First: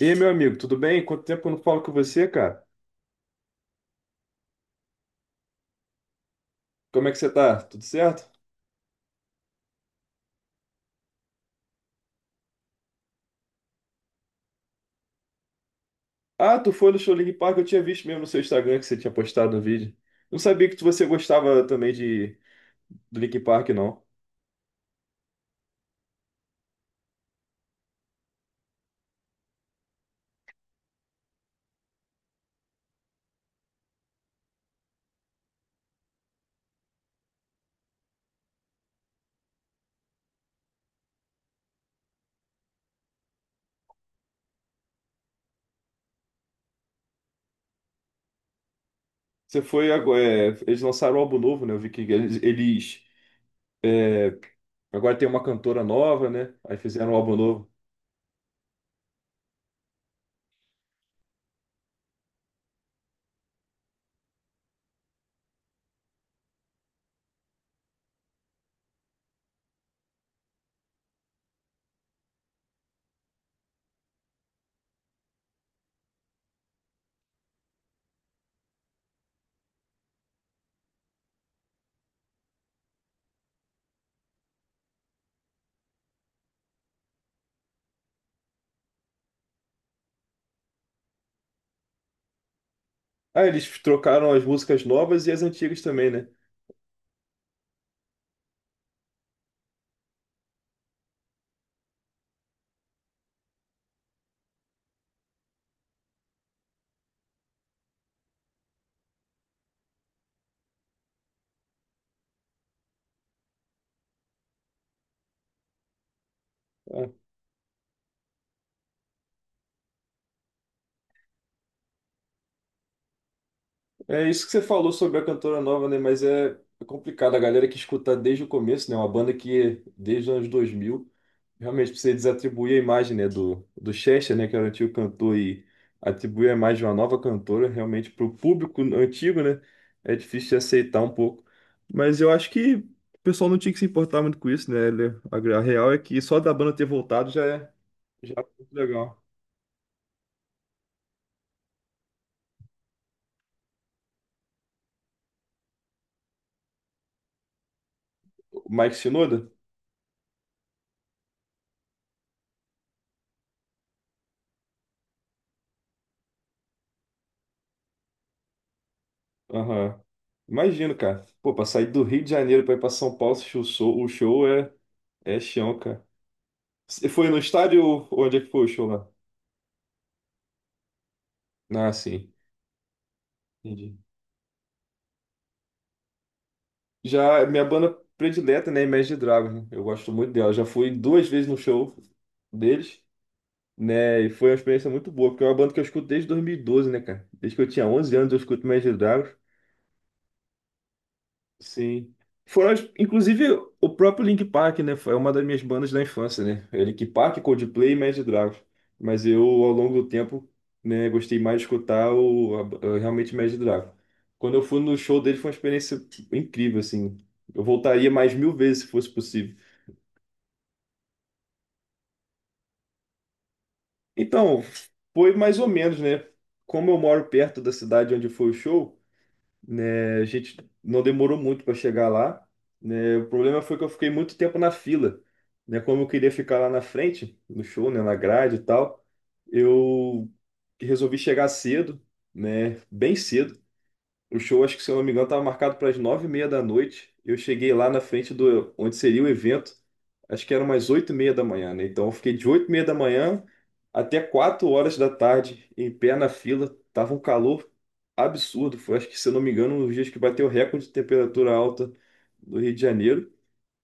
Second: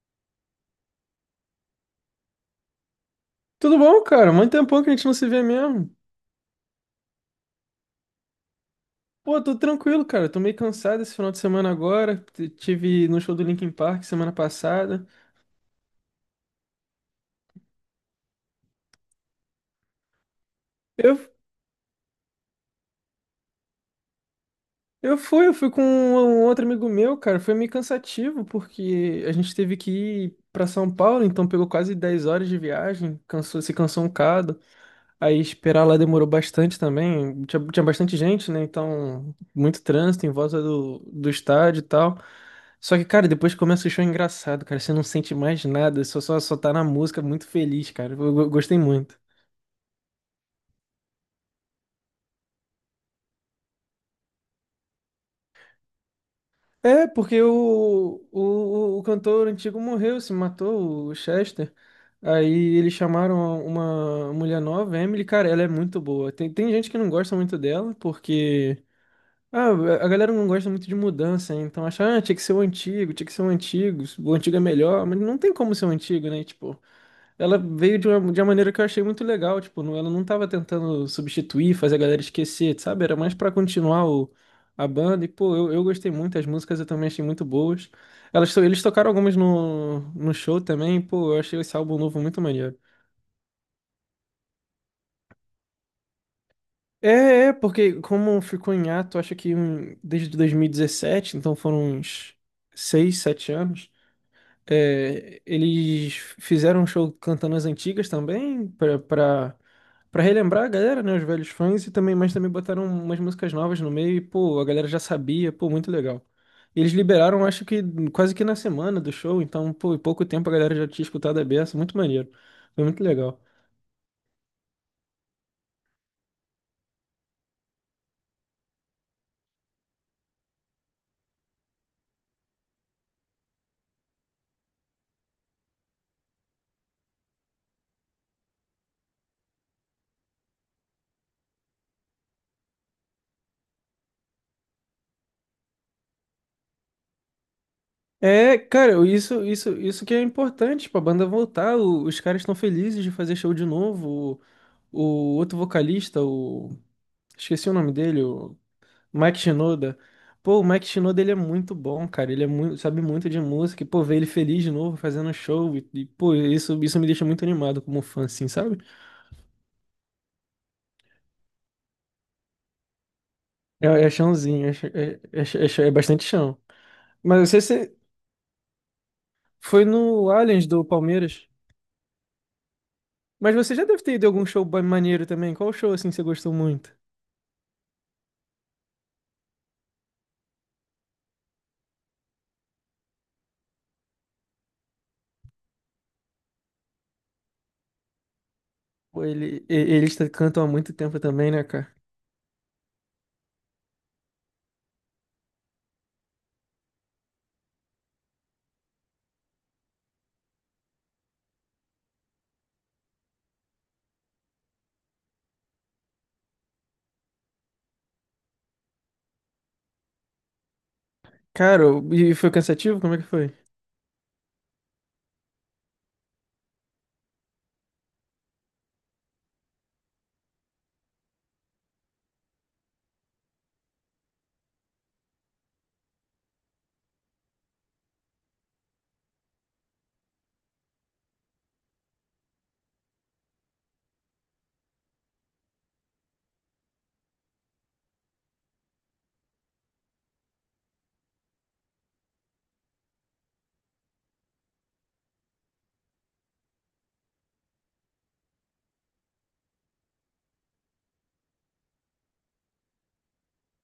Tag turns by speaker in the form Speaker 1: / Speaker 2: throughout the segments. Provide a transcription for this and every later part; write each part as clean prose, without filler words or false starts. Speaker 1: E aí, meu amigo, tudo bem? Quanto tempo que eu não falo com você, cara?
Speaker 2: Tudo bom, cara? Muito tempão que a gente não se vê mesmo.
Speaker 1: Como é que você tá? Tudo certo?
Speaker 2: Pô, tô tranquilo, cara. Tô meio cansado esse final de semana agora. Tive no show do Linkin Park semana passada.
Speaker 1: Ah, tu foi no show Link Park, eu tinha visto mesmo no seu Instagram que você tinha postado um vídeo. Não sabia que você
Speaker 2: Eu,
Speaker 1: gostava também de do Link Park, não.
Speaker 2: eu fui com um outro amigo meu, cara. Foi meio cansativo, porque a gente teve que ir pra São Paulo, então pegou quase 10 horas de viagem, se cansou um bocado. Aí esperar lá demorou bastante também. Tinha bastante gente, né? Então, muito trânsito em volta do estádio e tal. Só que, cara, depois que começa o show é engraçado, cara. Você não sente mais nada, só tá na música muito feliz, cara. Gostei muito.
Speaker 1: Você foi agora. É, eles lançaram um álbum novo, né? Eu vi que agora tem uma cantora nova, né? Aí
Speaker 2: É,
Speaker 1: fizeram um álbum
Speaker 2: porque
Speaker 1: novo.
Speaker 2: o cantor antigo morreu, se matou, o Chester. Aí eles chamaram uma mulher nova, Emily, cara, ela é muito boa. Tem gente que não gosta muito dela, porque ah, a galera não gosta muito de mudança, né? Então acha, ah, tinha que ser o antigo, tinha que ser o antigo é melhor, mas não tem como ser o antigo, né? Tipo, ela veio de uma maneira que eu achei muito legal, tipo, ela não tava tentando substituir, fazer a galera esquecer, sabe? Era mais pra continuar a banda, e pô, eu gostei muito, as músicas eu também achei muito boas. Eles tocaram algumas no show também, e, pô, eu achei esse álbum novo muito maneiro.
Speaker 1: Ah, eles trocaram as músicas novas e as antigas também, né?
Speaker 2: É, é, porque como ficou em ato, acho que desde 2017, então foram uns 6, 7 anos, é, eles fizeram um show cantando as antigas também, pra relembrar a galera, né, os velhos fãs, e também, mas também botaram umas músicas novas no meio, e, pô, a galera já sabia, pô, muito legal. E eles liberaram, acho que quase que na semana do show, então, pô, em pouco tempo a galera já tinha escutado a beça, muito maneiro, foi muito legal.
Speaker 1: É isso que você falou sobre a cantora nova, né? Mas é complicado. A galera que escuta desde o começo, né? Uma banda que desde os anos 2000 realmente precisa desatribuir a imagem, né? Do Chester, né? Que era o antigo cantor e atribuir a imagem de uma nova cantora, realmente para o público antigo, né? É difícil de aceitar um pouco. Mas eu acho que o pessoal não tinha que se importar muito com isso, né? A real é que só da banda ter voltado já é
Speaker 2: É,
Speaker 1: muito
Speaker 2: cara,
Speaker 1: legal.
Speaker 2: isso que é importante pra banda voltar. Os caras estão felizes de fazer show de novo. O, o outro vocalista, o. Esqueci o nome dele, o
Speaker 1: O Mike
Speaker 2: Mike
Speaker 1: Shinoda?
Speaker 2: Shinoda. Pô, o Mike Shinoda ele é muito bom, cara. Ele é muito, sabe muito de música. E, pô, ver ele feliz de novo fazendo show. E, pô, isso me deixa muito animado como fã, assim, sabe?
Speaker 1: Aham. Imagino, cara. Pô, pra sair do Rio de Janeiro pra ir pra São Paulo, assistir o
Speaker 2: É,
Speaker 1: show, o
Speaker 2: é
Speaker 1: show
Speaker 2: chãozinho,
Speaker 1: é, é chão,
Speaker 2: é
Speaker 1: cara.
Speaker 2: bastante chão.
Speaker 1: Você foi no
Speaker 2: Mas
Speaker 1: estádio
Speaker 2: você
Speaker 1: ou onde é que foi o show lá?
Speaker 2: foi no Allianz do Palmeiras.
Speaker 1: Ah, sim.
Speaker 2: Mas você já
Speaker 1: Entendi.
Speaker 2: deve ter ido a algum show maneiro também. Qual show assim você gostou muito?
Speaker 1: Já, é minha banda predileta, né, Imagine Dragons, né? Eu gosto muito dela. Já fui duas vezes no show deles, né, e foi uma experiência muito boa, porque é uma banda que eu escuto desde 2012, né, cara? Desde que eu tinha 11 anos eu escuto Imagine
Speaker 2: Pô,
Speaker 1: Dragons.
Speaker 2: eles cantam há muito tempo também, né, cara?
Speaker 1: Sim. Foram, inclusive, o próprio Link Park, né? Foi uma das minhas bandas da infância, né? É Link Park, Coldplay e Imagine Dragons. Mas eu, ao longo do tempo, né, gostei mais de escutar realmente Imagine Dragons. Quando eu fui no show dele, foi uma experiência tipo, incrível, assim. Eu voltaria mais mil vezes se fosse possível.
Speaker 2: Cara, e foi cansativo? Como é que foi?
Speaker 1: Então, foi mais ou menos, né? Como eu moro perto da cidade onde foi o show, né? A gente não demorou muito para chegar lá, né? O problema foi que eu fiquei muito tempo na fila, né? Como eu queria ficar lá na frente, no show, né? Na grade e tal, eu resolvi chegar cedo, né? Bem cedo o show, acho que, se eu não me engano, estava marcado para as 9:30 da noite. Eu cheguei lá na frente do onde seria o evento, acho que eram umas 8:30 da manhã, né? Então eu fiquei de 8:30 da manhã até 4 horas da tarde em pé na fila. Tava um calor absurdo. Foi, acho que, se eu não me engano, um dos dias que bateu o recorde de temperatura alta do Rio de Janeiro.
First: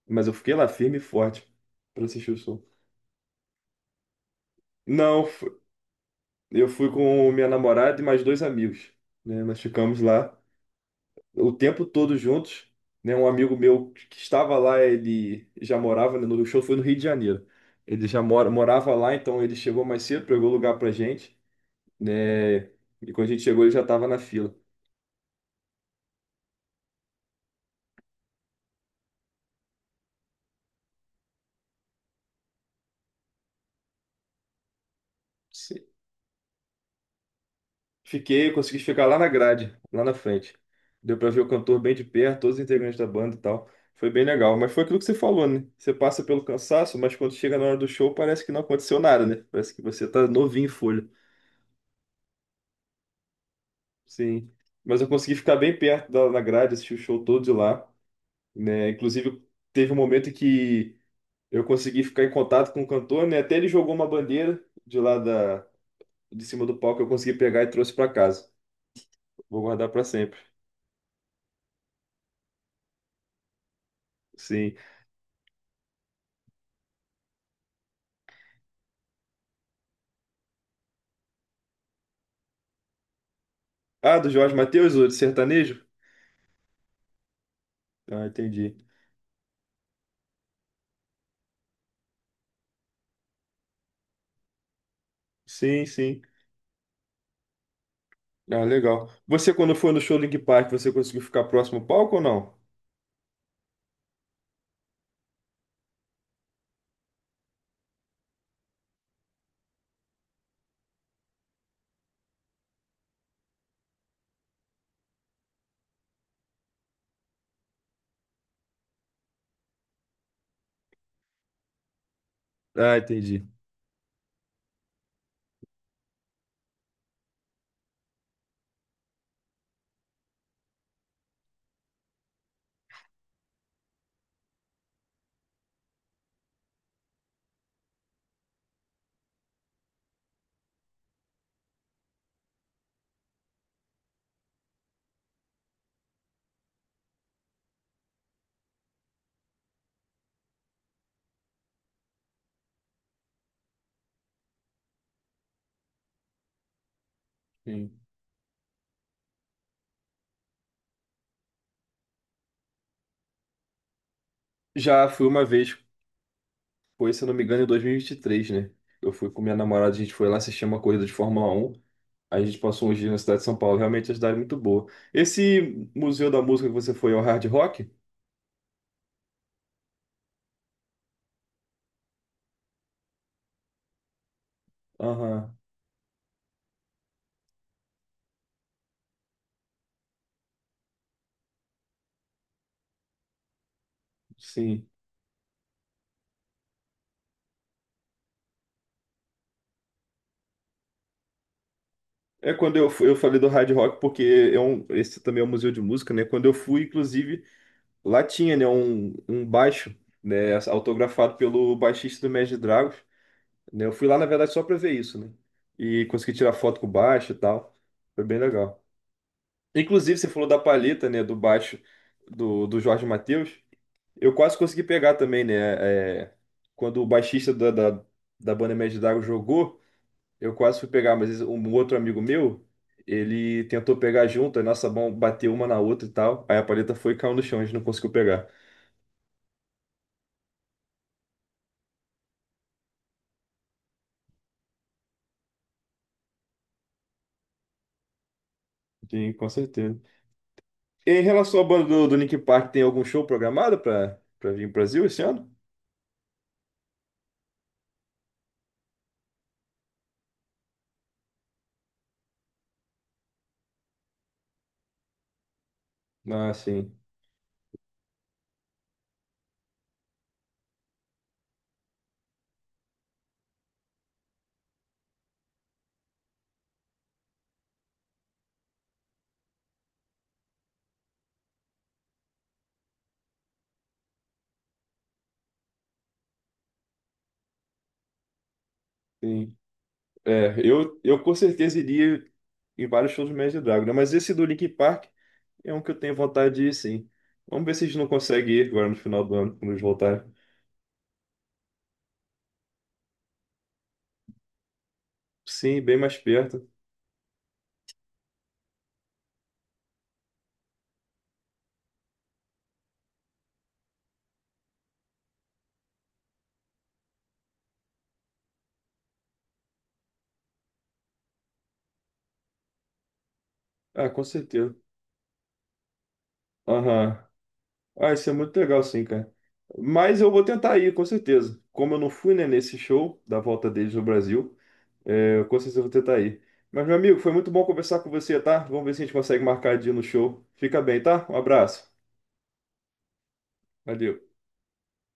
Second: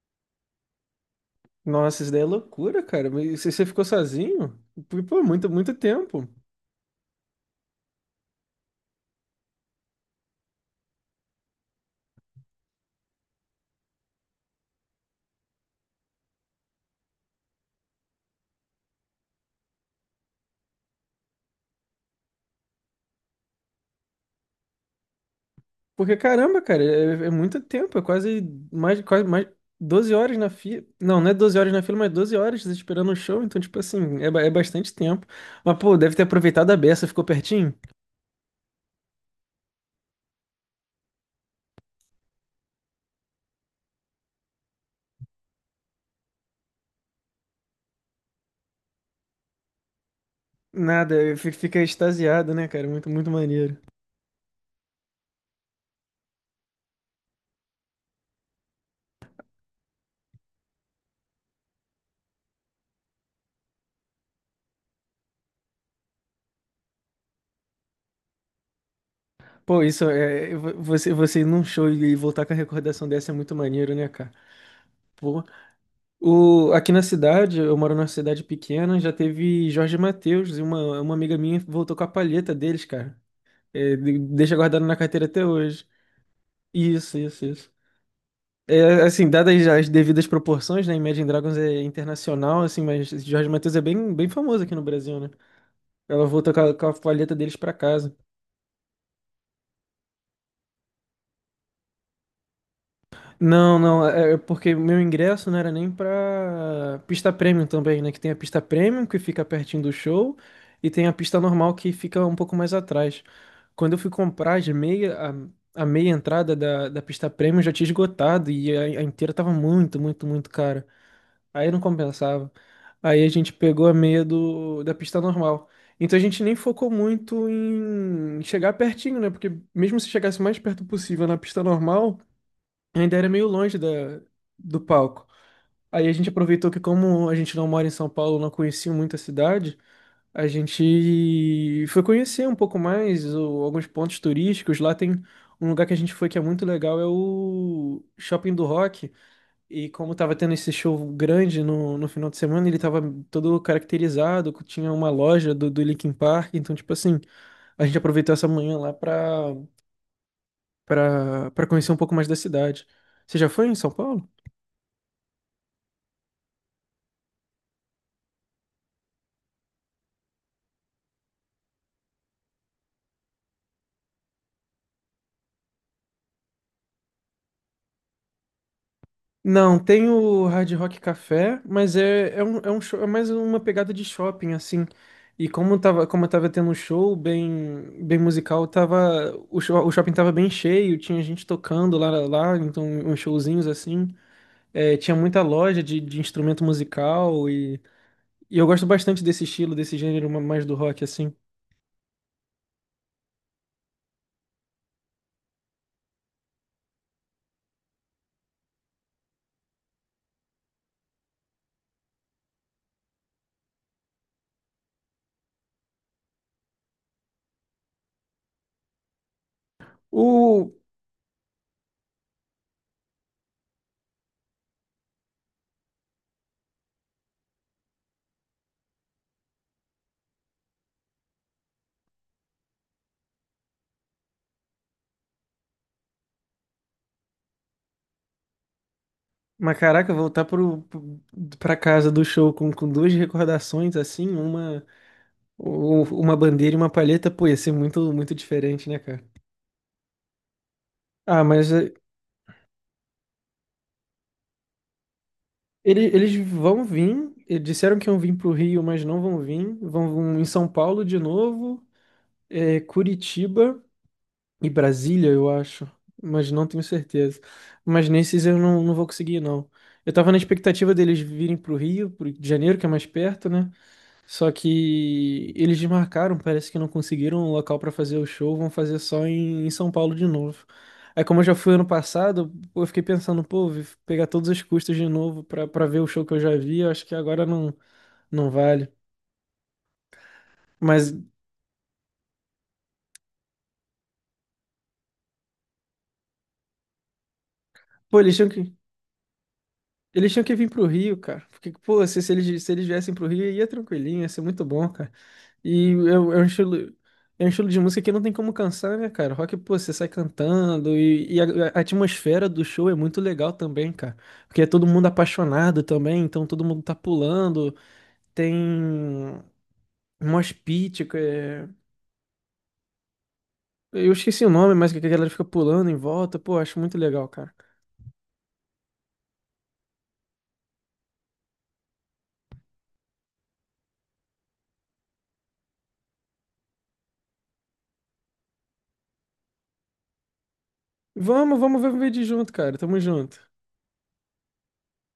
Speaker 1: Mas eu fiquei lá firme e forte
Speaker 2: Nossa,
Speaker 1: para
Speaker 2: isso daí é
Speaker 1: assistir o show.
Speaker 2: loucura, cara. Mas você ficou sozinho? Pô,
Speaker 1: Não,
Speaker 2: muito, muito tempo.
Speaker 1: eu fui com minha namorada e mais dois amigos, né? Nós ficamos lá, o tempo todo juntos, né? Um amigo meu que estava lá, ele já morava, né, no o show foi no Rio de Janeiro. Ele já morava lá, então ele chegou mais cedo, pegou lugar pra gente, né? E quando a gente chegou, ele já estava na fila.
Speaker 2: Porque, caramba, cara, é muito tempo. É quase mais 12 horas na fila. Não, não é 12 horas na fila, mas 12 horas esperando o show. Então, tipo assim, é bastante tempo. Mas,
Speaker 1: Se-
Speaker 2: pô, deve ter aproveitado a beça. Ficou pertinho?
Speaker 1: Fiquei, consegui ficar lá na grade, lá na frente. Deu pra ver o cantor bem de perto, todos os integrantes da banda e tal. Foi bem legal, mas foi aquilo que você falou, né? Você passa pelo cansaço, mas quando chega na hora do show, parece que não aconteceu nada, né? Parece que você tá novinho em folha.
Speaker 2: Nada, fica extasiado, né, cara? Muito, muito maneiro.
Speaker 1: Sim. Mas eu consegui ficar bem perto da grade, assistir o show todo de lá, né? Inclusive, teve um momento que eu consegui ficar em contato com o cantor, né? Até ele jogou uma bandeira de lá de cima do palco, eu consegui pegar e trouxe para casa. Vou
Speaker 2: Pô,
Speaker 1: guardar para
Speaker 2: isso
Speaker 1: sempre.
Speaker 2: é. Você ir num show e voltar com a recordação dessa é muito maneiro, né, cara?
Speaker 1: Sim.
Speaker 2: Pô. Aqui na cidade, eu moro numa cidade pequena, já teve Jorge Mateus e uma amiga minha voltou com a palheta deles, cara. É,
Speaker 1: Ah, do Jorge
Speaker 2: deixa guardado
Speaker 1: Mateus,
Speaker 2: na
Speaker 1: o de
Speaker 2: carteira até
Speaker 1: sertanejo?
Speaker 2: hoje. Isso, isso, isso.
Speaker 1: Ah, entendi.
Speaker 2: É, assim, dadas as devidas proporções, né? Imagine Dragons é internacional, assim, mas Jorge Mateus é bem, bem famoso aqui no Brasil, né?
Speaker 1: Sim, sim.
Speaker 2: Ela voltou com a palheta deles pra casa.
Speaker 1: Ah, legal. Você, quando foi no show do Linkin Park, você conseguiu ficar próximo ao palco ou não?
Speaker 2: Não, não, é porque meu ingresso não era nem pra pista premium também, né? Que tem a pista premium que fica pertinho do show e tem a pista normal que fica um pouco mais atrás. Quando eu fui comprar as meia, a meia entrada da pista premium já tinha esgotado e a inteira tava muito, muito, muito cara. Aí não compensava.
Speaker 1: Ah,
Speaker 2: Aí a
Speaker 1: entendi.
Speaker 2: gente pegou a meia da pista normal. Então a gente nem focou muito em chegar pertinho, né? Porque mesmo se chegasse o mais perto possível na pista normal ainda era meio longe do palco. Aí a gente aproveitou que, como a gente não mora em São Paulo, não conhecia muito a cidade, a gente foi conhecer um pouco mais alguns pontos turísticos. Lá tem um lugar que a gente foi que é muito legal, é o Shopping do Rock. E como tava tendo esse show grande no final de semana, ele tava todo caracterizado, tinha uma loja do Linkin Park, então, tipo assim, a
Speaker 1: Sim.
Speaker 2: gente aproveitou essa manhã lá pra conhecer um pouco mais da cidade. Você já foi em São Paulo?
Speaker 1: Já fui uma vez. Foi, se eu não me engano, em dois mil e vinte e três, né? Eu fui com minha namorada, a gente foi lá assistir uma corrida de Fórmula 1. A gente passou uns dias na cidade de São Paulo. Realmente a cidade é muito boa. Esse Museu da Música que você foi é o Hard Rock?
Speaker 2: Não, tem o Hard Rock Café, mas é, um show, é mais uma pegada de shopping, assim. E
Speaker 1: Aham,
Speaker 2: como tava tendo um show bem, bem musical, o shopping tava bem cheio, tinha gente tocando lá, então uns showzinhos assim.
Speaker 1: sim.
Speaker 2: É, tinha muita loja de instrumento musical e, eu gosto bastante desse estilo, desse gênero mais do rock, assim.
Speaker 1: É, quando eu fui, eu falei do Hard Rock porque esse também é um museu de música, né? Quando eu fui, inclusive, lá tinha, né, um baixo, né, autografado pelo baixista do Imagine Dragons, né? Eu fui lá, na verdade, só para ver isso, né? E consegui tirar foto com o baixo e tal. Foi bem legal. Inclusive, você falou da
Speaker 2: O,
Speaker 1: palheta, né, do baixo do Jorge Mateus. Eu quase consegui pegar também, né? É, quando o baixista da banda Média d'Água jogou, eu quase fui pegar, mas um outro amigo meu, ele tentou pegar junto, a nossa mão bateu uma na outra e tal. Aí a palheta foi e caiu no chão, a gente não conseguiu pegar.
Speaker 2: mas caraca, voltar pra casa do show com duas recordações, assim, uma. Uma bandeira e uma palheta, pô, ia ser muito, muito diferente, né, cara?
Speaker 1: Sim, com certeza. Em
Speaker 2: Ah,
Speaker 1: relação à
Speaker 2: mas
Speaker 1: banda
Speaker 2: é,
Speaker 1: do Linkin Park, tem algum show programado para vir pro Brasil esse ano?
Speaker 2: eles vão vir. Disseram que iam vir pro Rio, mas não vão vir. Vão em São Paulo de novo, Curitiba e Brasília, eu acho. Mas
Speaker 1: Ah,
Speaker 2: não tenho
Speaker 1: sim.
Speaker 2: certeza. Mas nesses eu não vou conseguir, não. Eu tava na expectativa deles virem pro Rio de Janeiro, que é mais perto, né? Só que eles desmarcaram, parece que não conseguiram um local pra fazer o show, vão fazer só em São Paulo de novo. Aí, como eu já fui ano passado, pô, eu fiquei pensando, pô, vou pegar todos os custos de novo pra para ver o show que eu já vi, eu acho que agora não vale.
Speaker 1: Sim. É,
Speaker 2: Mas,
Speaker 1: eu com certeza iria em vários shows do Imagine Dragons, né? Mas esse do Linkin Park é um que eu tenho vontade de ir, sim. Vamos ver se a gente não
Speaker 2: pô, eles tinham
Speaker 1: consegue ir
Speaker 2: que.
Speaker 1: agora no final do ano, quando eles voltarem.
Speaker 2: Eles tinham que vir pro Rio, cara. Porque, pô, se eles viessem pro Rio, ia tranquilinho, ia ser muito bom, cara.
Speaker 1: Sim,
Speaker 2: E
Speaker 1: bem mais
Speaker 2: é, é
Speaker 1: perto.
Speaker 2: é um estilo de música que não tem como cansar, né, cara? Rock, pô, você sai cantando e a atmosfera do show é muito legal também, cara. Porque é todo mundo apaixonado também, então todo mundo tá pulando. Tem um mosh pit, que é...
Speaker 1: Ah,
Speaker 2: Eu
Speaker 1: com
Speaker 2: esqueci o
Speaker 1: certeza.
Speaker 2: nome, mas que a galera fica pulando em volta. Pô, acho muito
Speaker 1: Aham.
Speaker 2: legal, cara.
Speaker 1: Ah, isso é muito legal, sim, cara. Mas eu vou tentar ir, com certeza. Como eu não fui, né, nesse show da volta deles no Brasil, é, eu com certeza eu vou tentar ir. Mas, meu amigo, foi muito bom conversar com você, tá? Vamos ver se a gente consegue marcar de ir no show. Fica bem, tá? Um
Speaker 2: Vamos
Speaker 1: abraço.
Speaker 2: ver, um de junto, cara. Tamo junto.
Speaker 1: Valeu.